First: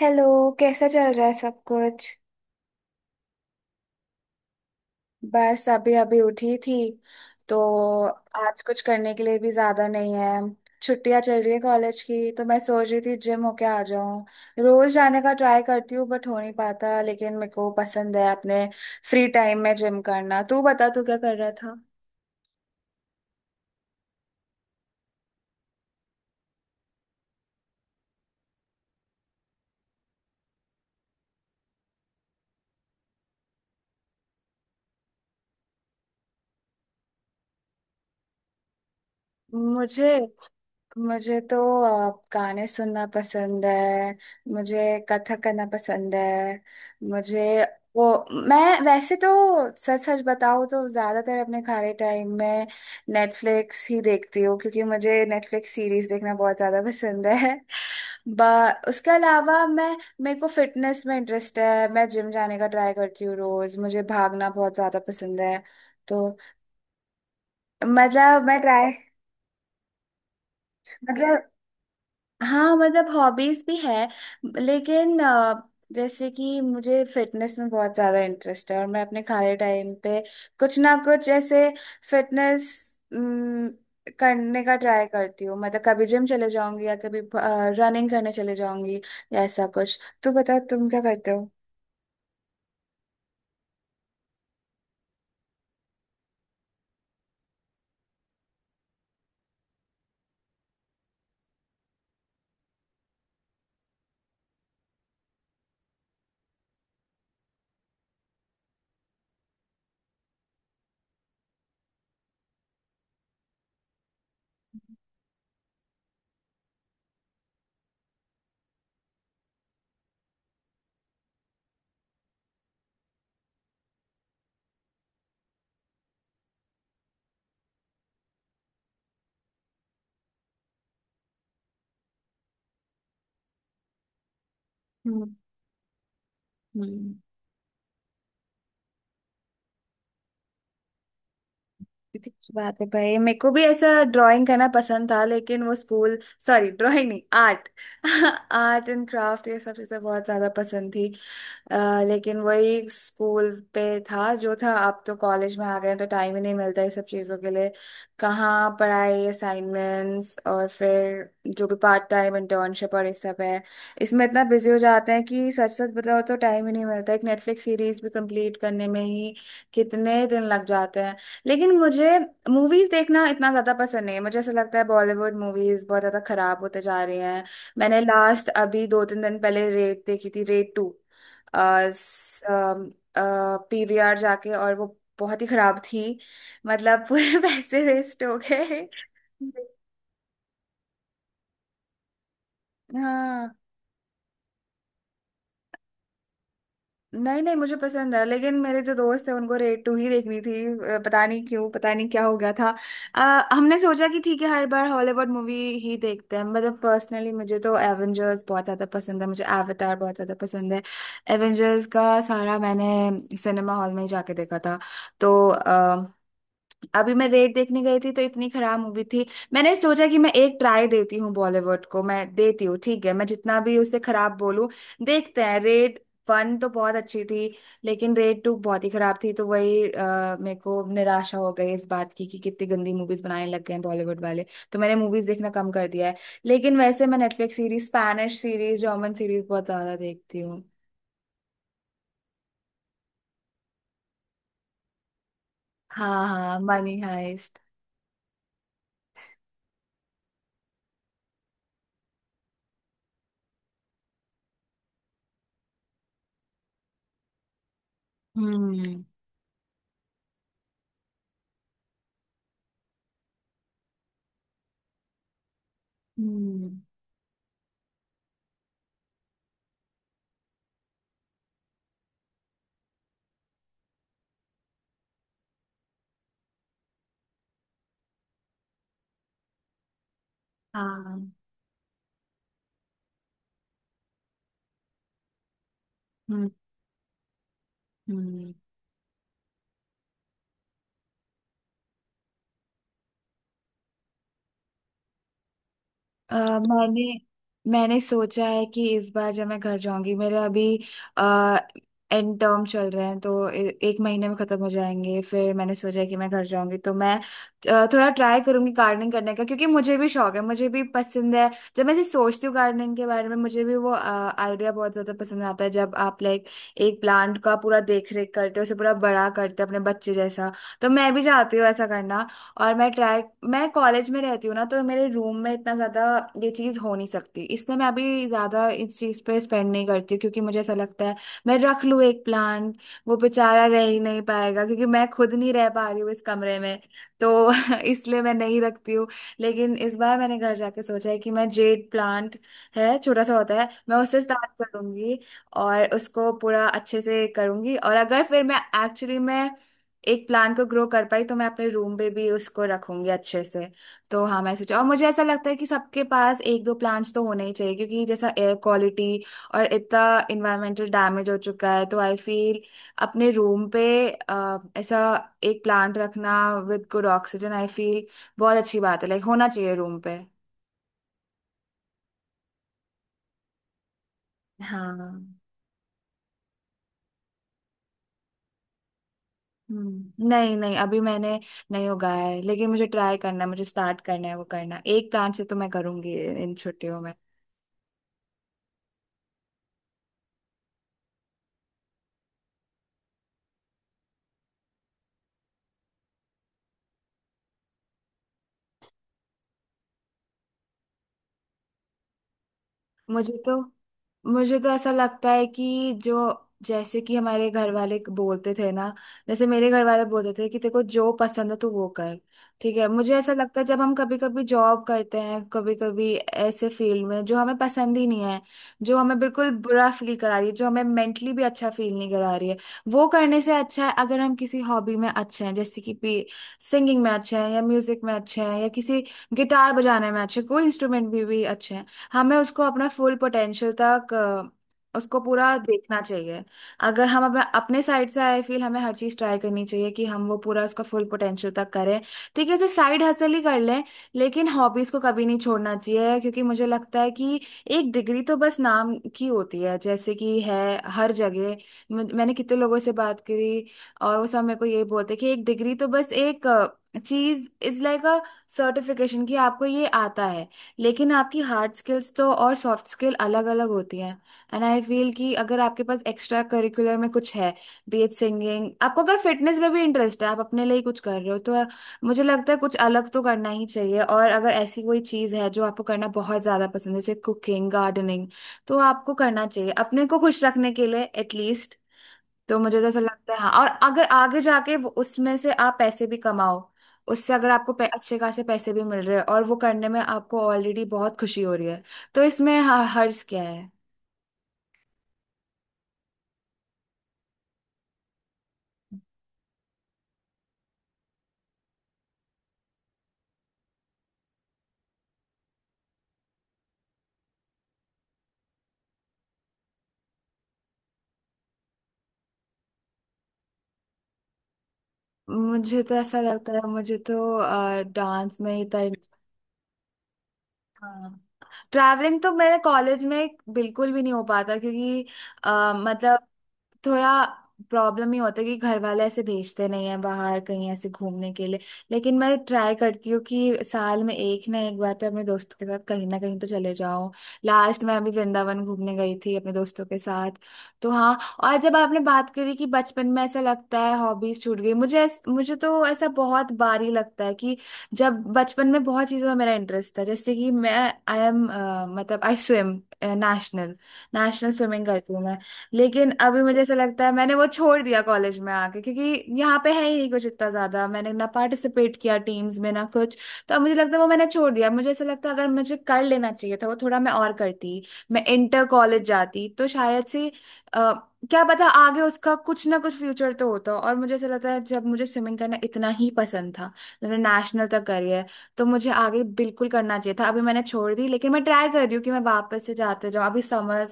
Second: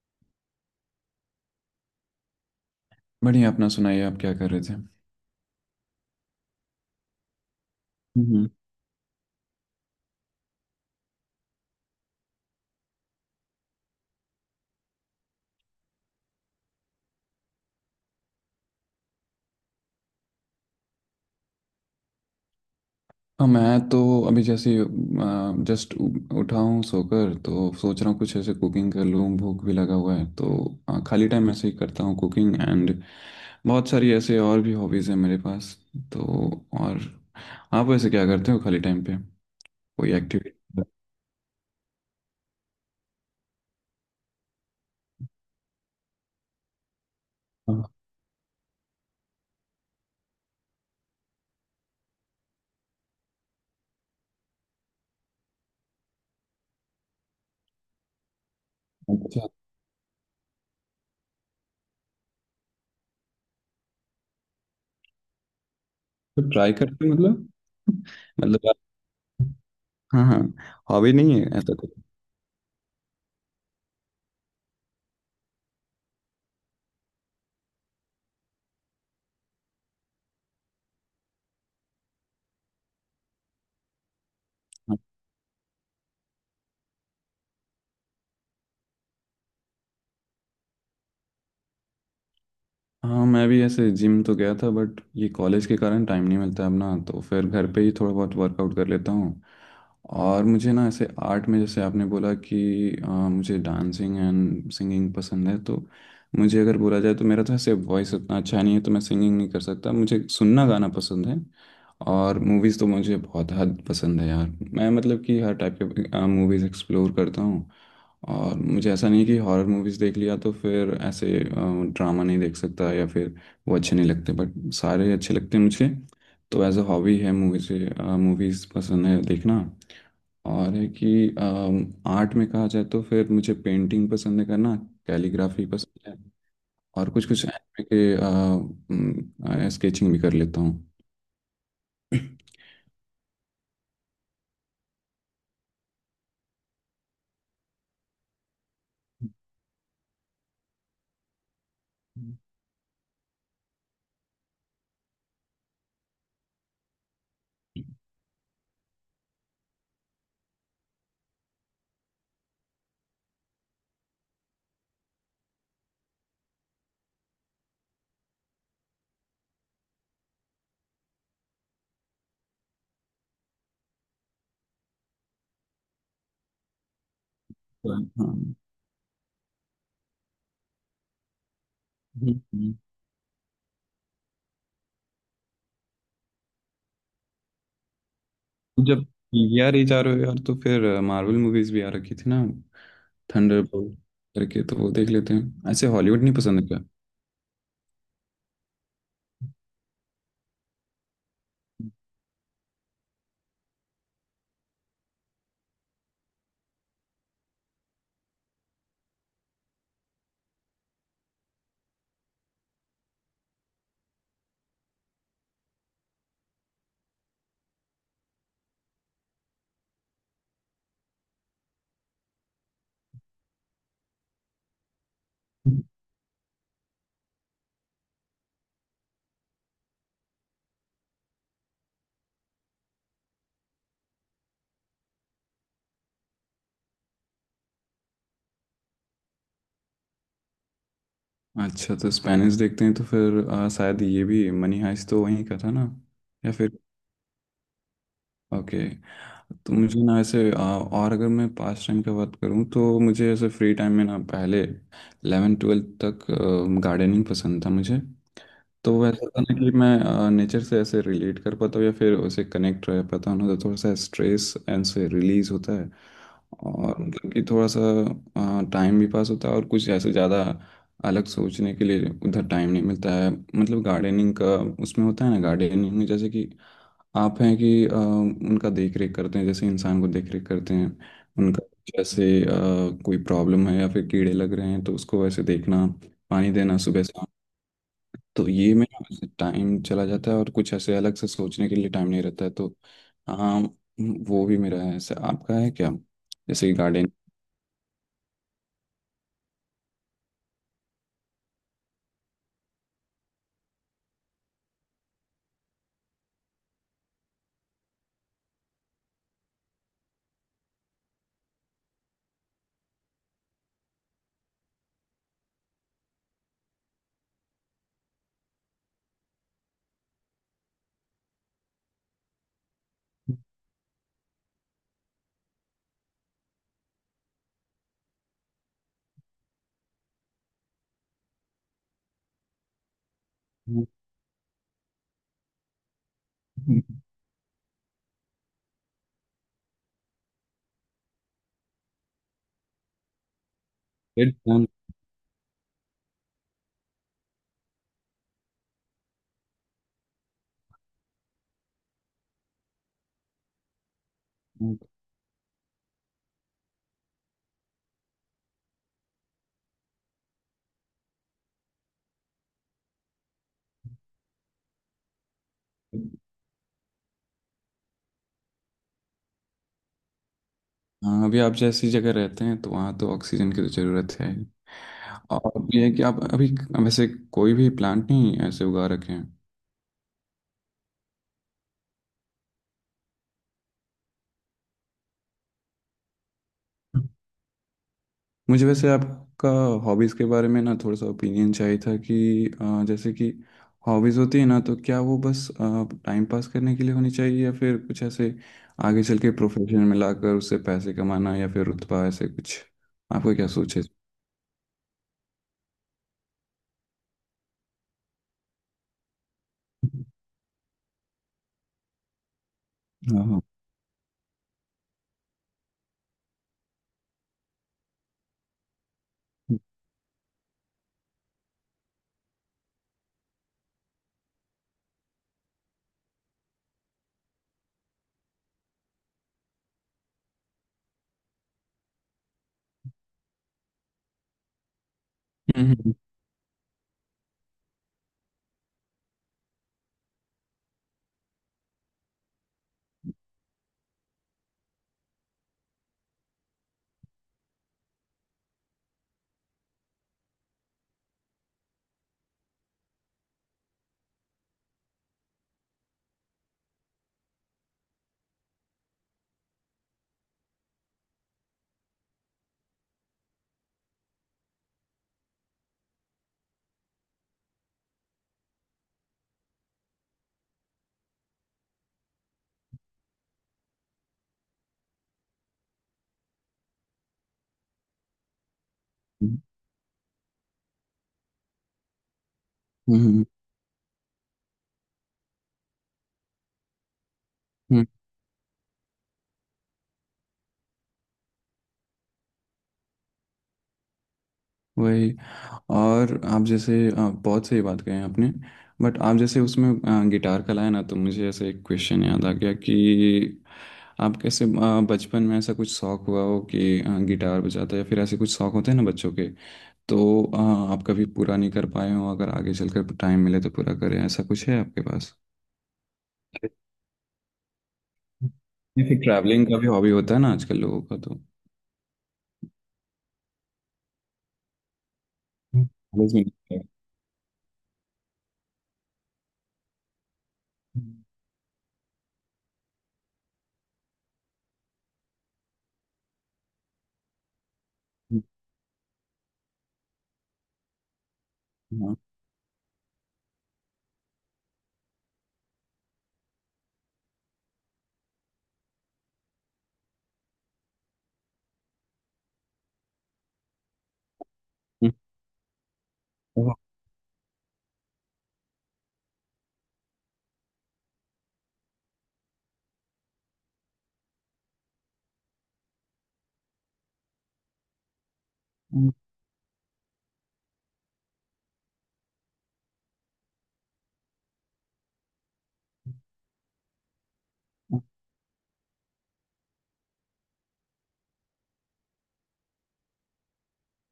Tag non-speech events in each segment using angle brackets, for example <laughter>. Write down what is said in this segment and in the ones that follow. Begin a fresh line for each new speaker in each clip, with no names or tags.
Hello. कैसा चल रहा है सब कुछ।
बढ़िया। अपना सुनाइए, आप क्या कर रहे थे?
बस अभी अभी उठी थी तो
हम्म।
आज कुछ करने के लिए भी ज्यादा नहीं है। छुट्टियां चल रही है कॉलेज की, तो मैं सोच रही थी जिम होके आ जाऊं। रोज जाने का ट्राई करती हूँ बट हो नहीं पाता, लेकिन मेरे को पसंद है अपने फ्री टाइम में जिम करना। तू बता, तू क्या कर रहा था।
हाँ, मैं तो अभी जैसे जस्ट उठा हूँ सोकर, तो सोच रहा हूँ कुछ ऐसे कुकिंग कर लूँ, भूख भी लगा हुआ है तो खाली टाइम ऐसे ही करता हूँ कुकिंग एंड बहुत सारी ऐसे और भी हॉबीज़ हैं मेरे पास तो। और आप वैसे क्या करते हो खाली टाइम पे? कोई
मुझे
एक्टिविटी?
मुझे तो गाने सुनना पसंद है। मुझे कथक करना पसंद है। मुझे वो मैं वैसे तो सच सच बताऊँ तो ज़्यादातर अपने खाली टाइम में नेटफ्लिक्स ही देखती हूँ, क्योंकि मुझे नेटफ्लिक्स सीरीज देखना बहुत ज़्यादा पसंद है। <laughs> बा उसके
अच्छा,
अलावा मैं मेरे को फिटनेस में इंटरेस्ट है। मैं जिम जाने का ट्राई करती हूँ रोज़। मुझे भागना बहुत ज़्यादा पसंद है, तो
तो ट्राई करते हो मतलब? <laughs>
मतलब मैं
मतलब आप-
ट्राई
हाँ हाँ, हॉबी नहीं है
मतलब
ऐसा कुछ?
हाँ, मतलब हॉबीज भी है। लेकिन जैसे कि मुझे फिटनेस में बहुत ज्यादा इंटरेस्ट है, और मैं अपने खाली टाइम पे कुछ ना कुछ ऐसे फिटनेस करने का ट्राई करती हूँ। मतलब कभी जिम चले जाऊंगी या कभी रनिंग करने चले जाऊंगी या ऐसा कुछ। तू बता, तुम क्या करते हो।
हाँ, मैं भी ऐसे जिम तो गया था बट ये कॉलेज के कारण टाइम नहीं मिलता है अब ना, तो फिर घर पे ही थोड़ा बहुत वर्कआउट कर लेता हूँ। और मुझे ना ऐसे आर्ट में, जैसे आपने बोला कि मुझे डांसिंग एंड सिंगिंग पसंद है तो मुझे अगर बोला जाए तो मेरा तो ऐसे वॉइस उतना अच्छा नहीं है, तो मैं सिंगिंग नहीं कर सकता, मुझे सुनना गाना पसंद है। और मूवीज़ तो मुझे बहुत हद पसंद है यार, मैं मतलब कि हर टाइप के मूवीज़ एक्सप्लोर करता हूँ। और मुझे ऐसा नहीं कि हॉरर मूवीज़ देख लिया तो फिर ऐसे ड्रामा नहीं देख सकता या फिर वो अच्छे नहीं लगते, बट सारे अच्छे लगते हैं मुझे। तो एज अ हॉबी है मूवीज़। मूवीज़ पसंद है देखना। और है कि आर्ट में कहा जाए तो फिर मुझे पेंटिंग पसंद है करना।
हम्म।
कैलीग्राफी पसंद है और
हम्म
कुछ कुछ एनिमे के स्केचिंग भी कर लेता हूँ।
कितनी अच्छी बात है भाई। मेरे को भी ऐसा ड्राइंग करना पसंद था, लेकिन वो स्कूल, सॉरी, ड्राइंग नहीं, आर्ट, आर्ट एंड क्राफ्ट। <laughs> ये सब चीज़ें बहुत ज़्यादा पसंद थी। लेकिन वही स्कूल पे था जो था, अब तो कॉलेज में आ गए हैं, तो टाइम ही नहीं मिलता ये सब चीज़ों के लिए।
<clears throat>
कहाँ पढ़ाई, असाइनमेंट्स, और फिर जो भी पार्ट टाइम इंटर्नशिप और ये सब है। इसमें इतना बिजी हो जाते हैं कि सच सच बताओ तो टाइम ही नहीं मिलता। एक नेटफ्लिक्स सीरीज भी कंप्लीट करने में ही कितने दिन लग जाते हैं। लेकिन मुझे मूवीज देखना इतना ज्यादा पसंद नहीं है। मुझे ऐसा लगता है बॉलीवुड मूवीज बहुत ज्यादा खराब होते जा रही हैं। मैंने लास्ट
हाँ।
अभी दो तीन दिन पहले रेड देखी थी, रेड टू,
हम्म।
पीवीआर जाके, और वो बहुत ही खराब थी। मतलब पूरे <laughs> पैसे वेस्ट हो गए।
जब यार ये जा रहे हो यार, तो फिर मार्वल मूवीज भी आ रखी थी ना,
हाँ।
थंडरबोल्ट करके, तो वो देख लेते हैं। ऐसे हॉलीवुड नहीं पसंद है क्या?
नहीं नहीं, मुझे पसंद है, लेकिन मेरे जो दोस्त है उनको रेड टू ही देखनी थी। पता नहीं क्यों, पता नहीं क्या हो गया था। हमने सोचा कि ठीक है, हर बार हॉलीवुड मूवी ही देखते हैं। मतलब पर्सनली मुझे तो एवेंजर्स बहुत ज़्यादा पसंद है, मुझे एवेटार बहुत ज़्यादा पसंद है। एवेंजर्स का सारा मैंने सिनेमा हॉल में ही जाके देखा था। तो अभी मैं रेड देखने गई थी, तो इतनी खराब मूवी थी। मैंने सोचा कि मैं एक ट्राई देती हूँ बॉलीवुड को, मैं देती हूँ ठीक है, मैं जितना भी उसे खराब बोलूं। देखते हैं, रेड वन तो बहुत अच्छी थी, लेकिन रेड टू बहुत ही खराब थी। तो वही मेरे को निराशा हो गई इस बात की कि कितनी गंदी मूवीज बनाने लग गए हैं बॉलीवुड वाले। तो मैंने मूवीज देखना कम कर दिया है। लेकिन वैसे मैं Netflix series, Spanish series, German series बहुत ज्यादा देखती हूँ।
अच्छा, तो स्पेनिश देखते हैं तो फिर शायद ये भी, मनी हाइस्ट तो वहीं का था ना?
हाँ
या
हाँ,
फिर?
Money Heist.
ओके। तो मुझे ना ऐसे और अगर मैं पास टाइम का बात करूँ तो मुझे ऐसे फ्री टाइम में ना पहले 11 ट्वेल्थ तक गार्डनिंग पसंद था मुझे। तो
हम्म।
वैसा था ना कि मैं नेचर से ऐसे रिलेट कर पाता हूँ या फिर उसे कनेक्ट रह पाता हूँ ना, तो थोड़ा सा स्ट्रेस एंड से रिलीज होता है।
हम्म।
और मतलब कि थोड़ा सा टाइम भी पास होता है और कुछ ऐसे ज़्यादा अलग सोचने के लिए उधर टाइम नहीं मिलता है, मतलब गार्डनिंग का। उसमें होता है ना गार्डनिंग में, जैसे कि आप हैं कि उनका देख रेख करते हैं, जैसे इंसान को देख रेख करते हैं
हाँ।
उनका। जैसे कोई प्रॉब्लम है या फिर कीड़े लग रहे हैं तो उसको वैसे देखना,
हम्म।
पानी देना सुबह शाम। तो
हम्म।
ये मेरा टाइम चला जाता है और कुछ ऐसे अलग से सोचने के लिए टाइम नहीं रहता है, तो हाँ, वो भी मेरा है ऐसे। आपका है क्या,
अ
जैसे
मैंने
गार्डन?
मैंने सोचा है कि इस बार जब मैं घर जाऊंगी, मेरे अभी आ, एंड टर्म चल रहे हैं, तो एक महीने में खत्म हो जाएंगे। फिर मैंने सोचा है कि मैं घर जाऊंगी तो मैं थोड़ा ट्राई करूंगी गार्डनिंग करने का, क्योंकि मुझे भी शौक है, मुझे भी पसंद है। जब मैं ऐसे सोचती हूँ गार्डनिंग के बारे में, मुझे भी वो आइडिया बहुत ज्यादा पसंद आता है, जब आप लाइक एक प्लांट का पूरा देख रेख करते हो, उसे पूरा बड़ा करते हो अपने बच्चे जैसा। तो मैं भी चाहती हूँ ऐसा करना। और मैं कॉलेज में रहती हूँ ना, तो मेरे रूम में इतना ज़्यादा ये चीज़ हो नहीं सकती, इसलिए मैं अभी ज़्यादा इस चीज़ पे स्पेंड नहीं करती हूँ, क्योंकि मुझे ऐसा लगता है मैं रख लूँ एक प्लांट, वो बेचारा रह ही नहीं पाएगा, क्योंकि मैं खुद नहीं रह पा रही हूँ इस कमरे में। तो <laughs> इसलिए मैं नहीं रखती हूँ। लेकिन इस बार मैंने घर जाके सोचा है कि मैं जेड प्लांट है, छोटा सा होता है, मैं उससे स्टार्ट करूंगी और उसको पूरा अच्छे से करूंगी। और अगर फिर मैं एक्चुअली में एक प्लान को ग्रो कर पाई, तो मैं अपने रूम पे भी उसको रखूंगी अच्छे से। तो हाँ, मैं सोचा, और मुझे ऐसा लगता है कि सबके पास एक दो प्लांट्स तो होने ही चाहिए, क्योंकि जैसा एयर क्वालिटी और इतना इन्वायरमेंटल डैमेज हो चुका है, तो आई फील अपने रूम पे ऐसा एक प्लांट रखना with good oxygen, I feel बहुत अच्छी बात है। लाइक होना चाहिए रूम पे।
हाँ, अभी आप जैसी जगह रहते हैं तो वहाँ तो ऑक्सीजन की तो ज़रूरत है।
हाँ।
और ये है कि आप अभी वैसे कोई भी प्लांट नहीं ऐसे उगा रखे हैं?
हम्म। नहीं नहीं, अभी मैंने नहीं उगाया है, लेकिन मुझे ट्राई करना है, मुझे स्टार्ट करना है, वो करना एक प्लांट से तो मैं करूंगी इन छुट्टियों में।
मुझे वैसे आपका हॉबीज़ के बारे में ना थोड़ा सा ओपिनियन चाहिए था कि जैसे कि हॉबीज़ होती है ना, तो क्या वो बस टाइम पास करने के लिए होनी चाहिए या फिर कुछ ऐसे आगे चल के प्रोफेशन में लाकर उससे पैसे कमाना या फिर रुतबा ऐसे कुछ? आपका
मुझे
क्या
तो
सोच है?
मुझे तो ऐसा लगता है कि जो जैसे कि हमारे घर वाले बोलते थे ना, जैसे मेरे घर वाले बोलते थे कि तेरे को जो पसंद है तू वो कर। ठीक है। मुझे
हाँ
ऐसा
हाँ।
लगता है जब हम कभी कभी जॉब करते हैं, कभी कभी ऐसे फील्ड में जो हमें पसंद ही नहीं है, जो हमें बिल्कुल
हम्म।
बुरा फील करा रही है, जो हमें मेंटली भी अच्छा फील नहीं करा रही है, वो करने से अच्छा है अगर हम किसी हॉबी में अच्छे हैं। जैसे कि सिंगिंग में अच्छे हैं या म्यूजिक में अच्छे हैं या किसी गिटार बजाने में अच्छे, कोई इंस्ट्रूमेंट भी अच्छे हैं। हमें उसको अपना फुल पोटेंशियल तक उसको पूरा
हम्म।
देखना चाहिए। अगर हम अपना अपने साइड से आई फील हमें हर चीज ट्राई करनी चाहिए कि हम वो पूरा उसका फुल पोटेंशियल तक करें। ठीक है, उसे साइड हसल ही कर लें, लेकिन हॉबीज को कभी नहीं छोड़ना चाहिए, क्योंकि मुझे लगता है कि एक डिग्री तो बस नाम की होती है, जैसे कि है हर जगह। मैंने कितने लोगों से बात करी, और वो सब मेरे को यही बोलते कि एक डिग्री तो बस एक चीज इज लाइक अ सर्टिफिकेशन कि आपको ये आता है। लेकिन आपकी हार्ड स्किल्स तो और सॉफ्ट स्किल अलग अलग होती हैं। एंड आई फील कि अगर आपके पास एक्स्ट्रा करिकुलर में कुछ है, बी एच सिंगिंग, आपको अगर फिटनेस में भी इंटरेस्ट है, आप अपने लिए ही कुछ कर रहे हो, तो मुझे लगता है कुछ अलग तो करना ही चाहिए। और अगर ऐसी कोई चीज़ है जो आपको करना बहुत ज़्यादा पसंद है, जैसे कुकिंग, गार्डनिंग, तो आपको करना चाहिए अपने को खुश रखने के लिए एटलीस्ट। तो मुझे तो
हम्म।
ऐसा लगता है। हाँ, और अगर आगे जाके वो उसमें से आप पैसे भी कमाओ, उससे अगर आपको
हम्म।
अच्छे खासे पैसे भी मिल रहे हैं और वो करने में आपको ऑलरेडी बहुत खुशी हो रही है, तो इसमें हर्ज क्या है।
वही। और आप जैसे बहुत सही बात कही आपने, बट आप जैसे उसमें गिटार का लाया ना, तो मुझे ऐसे एक क्वेश्चन याद आ गया कि आप कैसे बचपन में ऐसा कुछ शौक हुआ हो कि गिटार बजाते या फिर ऐसे कुछ शौक होते हैं ना बच्चों के, तो आप कभी पूरा नहीं कर पाए हो, अगर आगे चलकर टाइम मिले तो पूरा करें, ऐसा कुछ है आपके पास?
मुझे तो ऐसा लगता है। मुझे तो डांस में ही
या
तर
फिर ट्रैवलिंग का भी हॉबी होता है ना आजकल लोगों का, तो
हाँ। ट्रैवलिंग तो मेरे कॉलेज में बिल्कुल भी नहीं हो पाता, क्योंकि
कॉलेज में
मतलब
नहीं है।
थोड़ा प्रॉब्लम ही होता है कि घर वाले ऐसे भेजते नहीं है बाहर कहीं ऐसे घूमने के लिए। लेकिन मैं ट्राई करती हूँ कि साल में एक ना एक बार तो अपने दोस्तों के साथ कहीं ना कहीं तो चले जाऊं। लास्ट मैं अभी वृंदावन घूमने गई थी अपने दोस्तों के साथ, तो हाँ। और जब
हाँ।
आपने बात करी कि बचपन में ऐसा लगता है हॉबीज छूट गई, मुझे तो ऐसा बहुत बार ही लगता है कि जब बचपन में बहुत चीज़ों में मेरा इंटरेस्ट था। जैसे कि मैं आई एम मतलब I swim national. National swimming करती हूँ मैं। लेकिन अभी मुझे ऐसा लगता है मैंने वो छोड़ दिया कॉलेज में आके, क्योंकि यहाँ पे है ही नहीं कुछ इतना ज्यादा, मैंने ना पार्टिसिपेट किया टीम्स में ना कुछ। तो अब मुझे लगता है वो मैंने छोड़ दिया। मुझे ऐसा लगता है अगर मुझे कर लेना चाहिए था, वो थोड़ा मैं और करती, मैं इंटर कॉलेज जाती तो शायद से अ, क्या पता आगे उसका कुछ ना कुछ फ्यूचर तो होता। और मुझे ऐसा लगता है जब मुझे स्विमिंग करना इतना ही पसंद था, मैंने नेशनल तक करी है, तो मुझे आगे बिल्कुल करना चाहिए था। अभी मैंने छोड़ दी, लेकिन मैं ट्राई कर रही हूँ कि मैं वापस से जाते जाऊँ। अभी समर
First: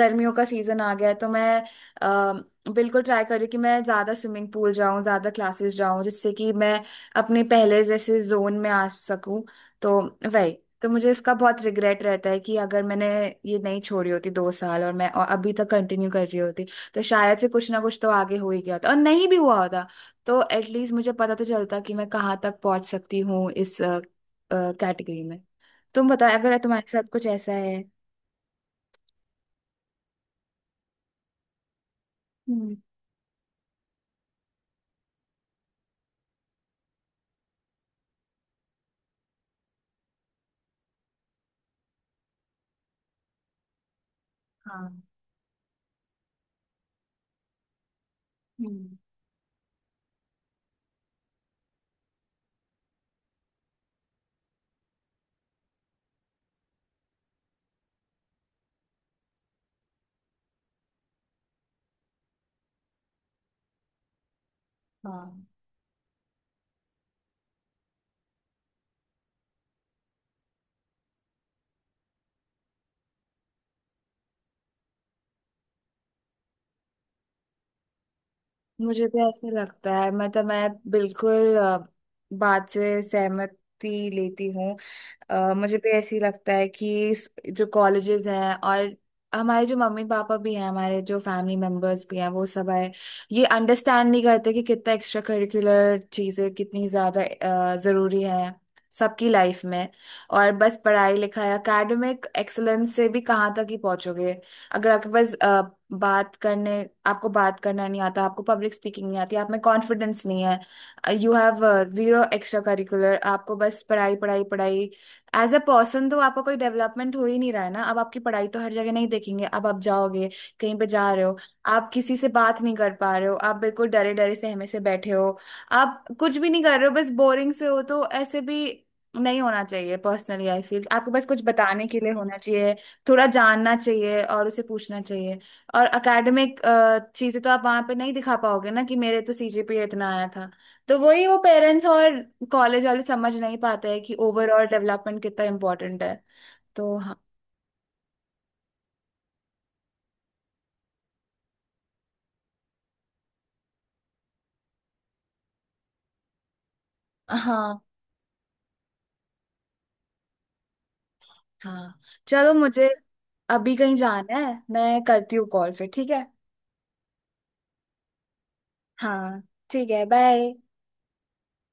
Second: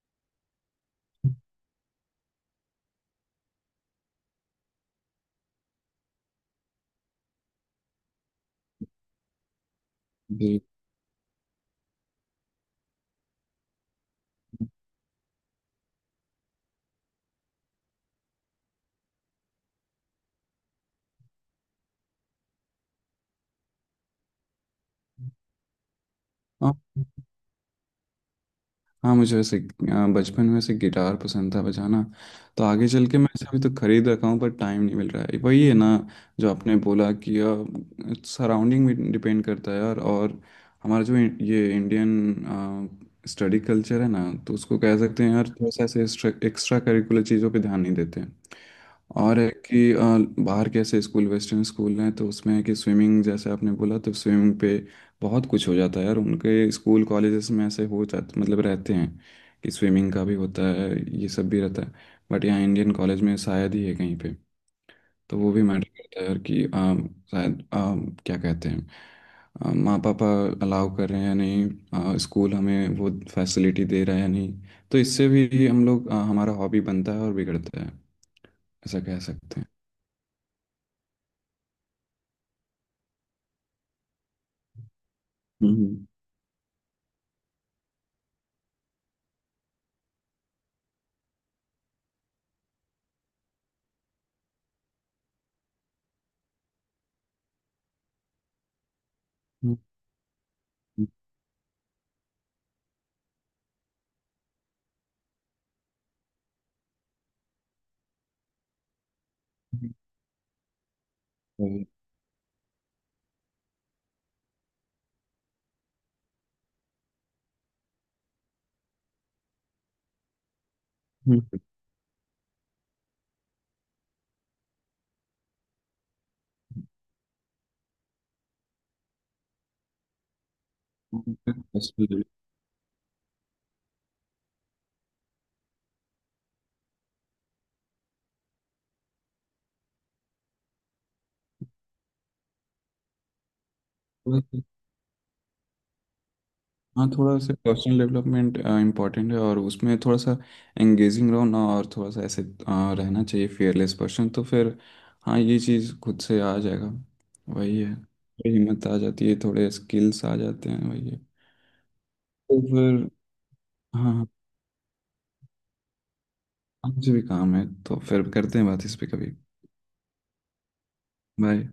गर्मियों का सीजन आ गया है, तो मैं बिल्कुल ट्राई कर रही हूँ कि मैं ज्यादा स्विमिंग पूल जाऊं, ज्यादा क्लासेस जाऊं, जिससे कि मैं अपने पहले जैसे जोन में आ सकूं। तो वही। तो मुझे इसका बहुत रिग्रेट रहता है कि अगर मैंने ये नहीं छोड़ी होती दो साल और, मैं और अभी तक कंटिन्यू कर रही होती, तो शायद से कुछ ना कुछ तो आगे हो ही गया होता, और नहीं भी हुआ होता तो एटलीस्ट मुझे पता तो चलता कि मैं कहाँ तक पहुंच सकती हूँ इस कैटेगरी में। तुम बताओ अगर
<laughs>
तुम्हारे
जी,
साथ कुछ ऐसा है।
हाँ, मुझे वैसे बचपन में वैसे गिटार पसंद था बजाना। तो
हम्म।
आगे चल के मैं ऐसे अभी तो खरीद रखा हूँ, पर टाइम नहीं मिल रहा है। वही है ना, जो आपने बोला कि सराउंडिंग में डिपेंड करता है यार। और हमारा जो ये इंडियन स्टडी कल्चर है ना, तो उसको कह सकते हैं यार, थोड़ा सा ऐसे एक्स्ट्रा करिकुलर चीज़ों पे ध्यान नहीं देते हैं।
हाँ
और है कि बाहर के ऐसे स्कूल, वेस्टर्न स्कूल हैं तो उसमें है कि स्विमिंग, जैसे आपने बोला, तो स्विमिंग पे बहुत कुछ हो जाता है यार, उनके स्कूल कॉलेजेस में ऐसे हो जाते मतलब रहते हैं कि स्विमिंग का भी होता है, ये सब भी रहता है। बट यहाँ इंडियन कॉलेज में शायद ही है कहीं पे। तो
हाँ,
वो भी मैटर करता है यार कि शायद क्या कहते हैं, माँ पापा अलाउ कर रहे हैं या नहीं, स्कूल हमें वो फैसिलिटी दे रहा है या नहीं। तो इससे भी हम लोग हमारा हॉबी बनता है और बिगड़ता है, ऐसा
मुझे
कह
भी ऐसा
सकते हैं।
लगता है। मतलब मैं बिल्कुल बात से सहमति लेती हूँ। मुझे भी
हम्म।
ऐसे ही लगता है कि जो कॉलेजेस हैं और हमारे जो मम्मी पापा भी हैं, हमारे जो फैमिली मेंबर्स भी हैं, वो सब आए, ये अंडरस्टैंड नहीं करते कि कितना एक्स्ट्रा करिकुलर चीज़ें कितनी ज़्यादा ज़रूरी है सबकी लाइफ
हम्म,
में। और बस
हम्म,
पढ़ाई लिखाई एकेडमिक एक्सेलेंस से भी कहाँ तक ही पहुँचोगे। अगर आपके पास बात करने आपको बात करना नहीं आता, आपको पब्लिक स्पीकिंग नहीं आती, आप में
हम्म,
कॉन्फिडेंस नहीं है, you have
hmm.
Zero extracurricular, आपको बस पढ़ाई पढ़ाई पढ़ाई, एज अ पर्सन तो आपका कोई डेवलपमेंट हो ही नहीं रहा है ना। अब आपकी पढ़ाई तो हर जगह नहीं देखेंगे। अब आप जाओगे कहीं पे जा रहे हो,
हम्म,
आप किसी से बात नहीं कर पा रहे हो, आप बिल्कुल डरे डरे सहमे से बैठे हो, आप कुछ भी नहीं कर रहे हो, बस बोरिंग से हो, तो ऐसे भी नहीं होना चाहिए। पर्सनली आई फील आपको बस
हम्म,
कुछ बताने के लिए
हम्म,
होना चाहिए, थोड़ा जानना चाहिए और उसे पूछना चाहिए। और अकेडमिक चीजें तो आप वहां पे नहीं दिखा पाओगे ना कि मेरे तो सीजीपीए इतना आया था। तो वही वो पेरेंट्स और कॉलेज वाले समझ नहीं पाते हैं कि
हम्म।
ओवरऑल डेवलपमेंट कितना इम्पोर्टेंट है। तो
हाँ,
हाँ।
थोड़ा सा पर्सनल डेवलपमेंट इम्पोर्टेंट है और उसमें थोड़ा सा एंगेजिंग रहो ना, और थोड़ा सा ऐसे रहना चाहिए फेयरलेस पर्सन, तो फिर हाँ, ये चीज़ खुद से आ जाएगा। वही
हाँ
है, थोड़ी हिम्मत आ जाती है, थोड़े स्किल्स आ जाते हैं, वही है।
हाँ, चलो
तो
मुझे
फिर
अभी कहीं
हाँ।
जाना है, मैं करती हूँ कॉल फिर, ठीक है।
हाँ, मुझे भी काम है, तो फिर करते हैं बात इस पे कभी।
हाँ, ठीक है, बाय।
बाय।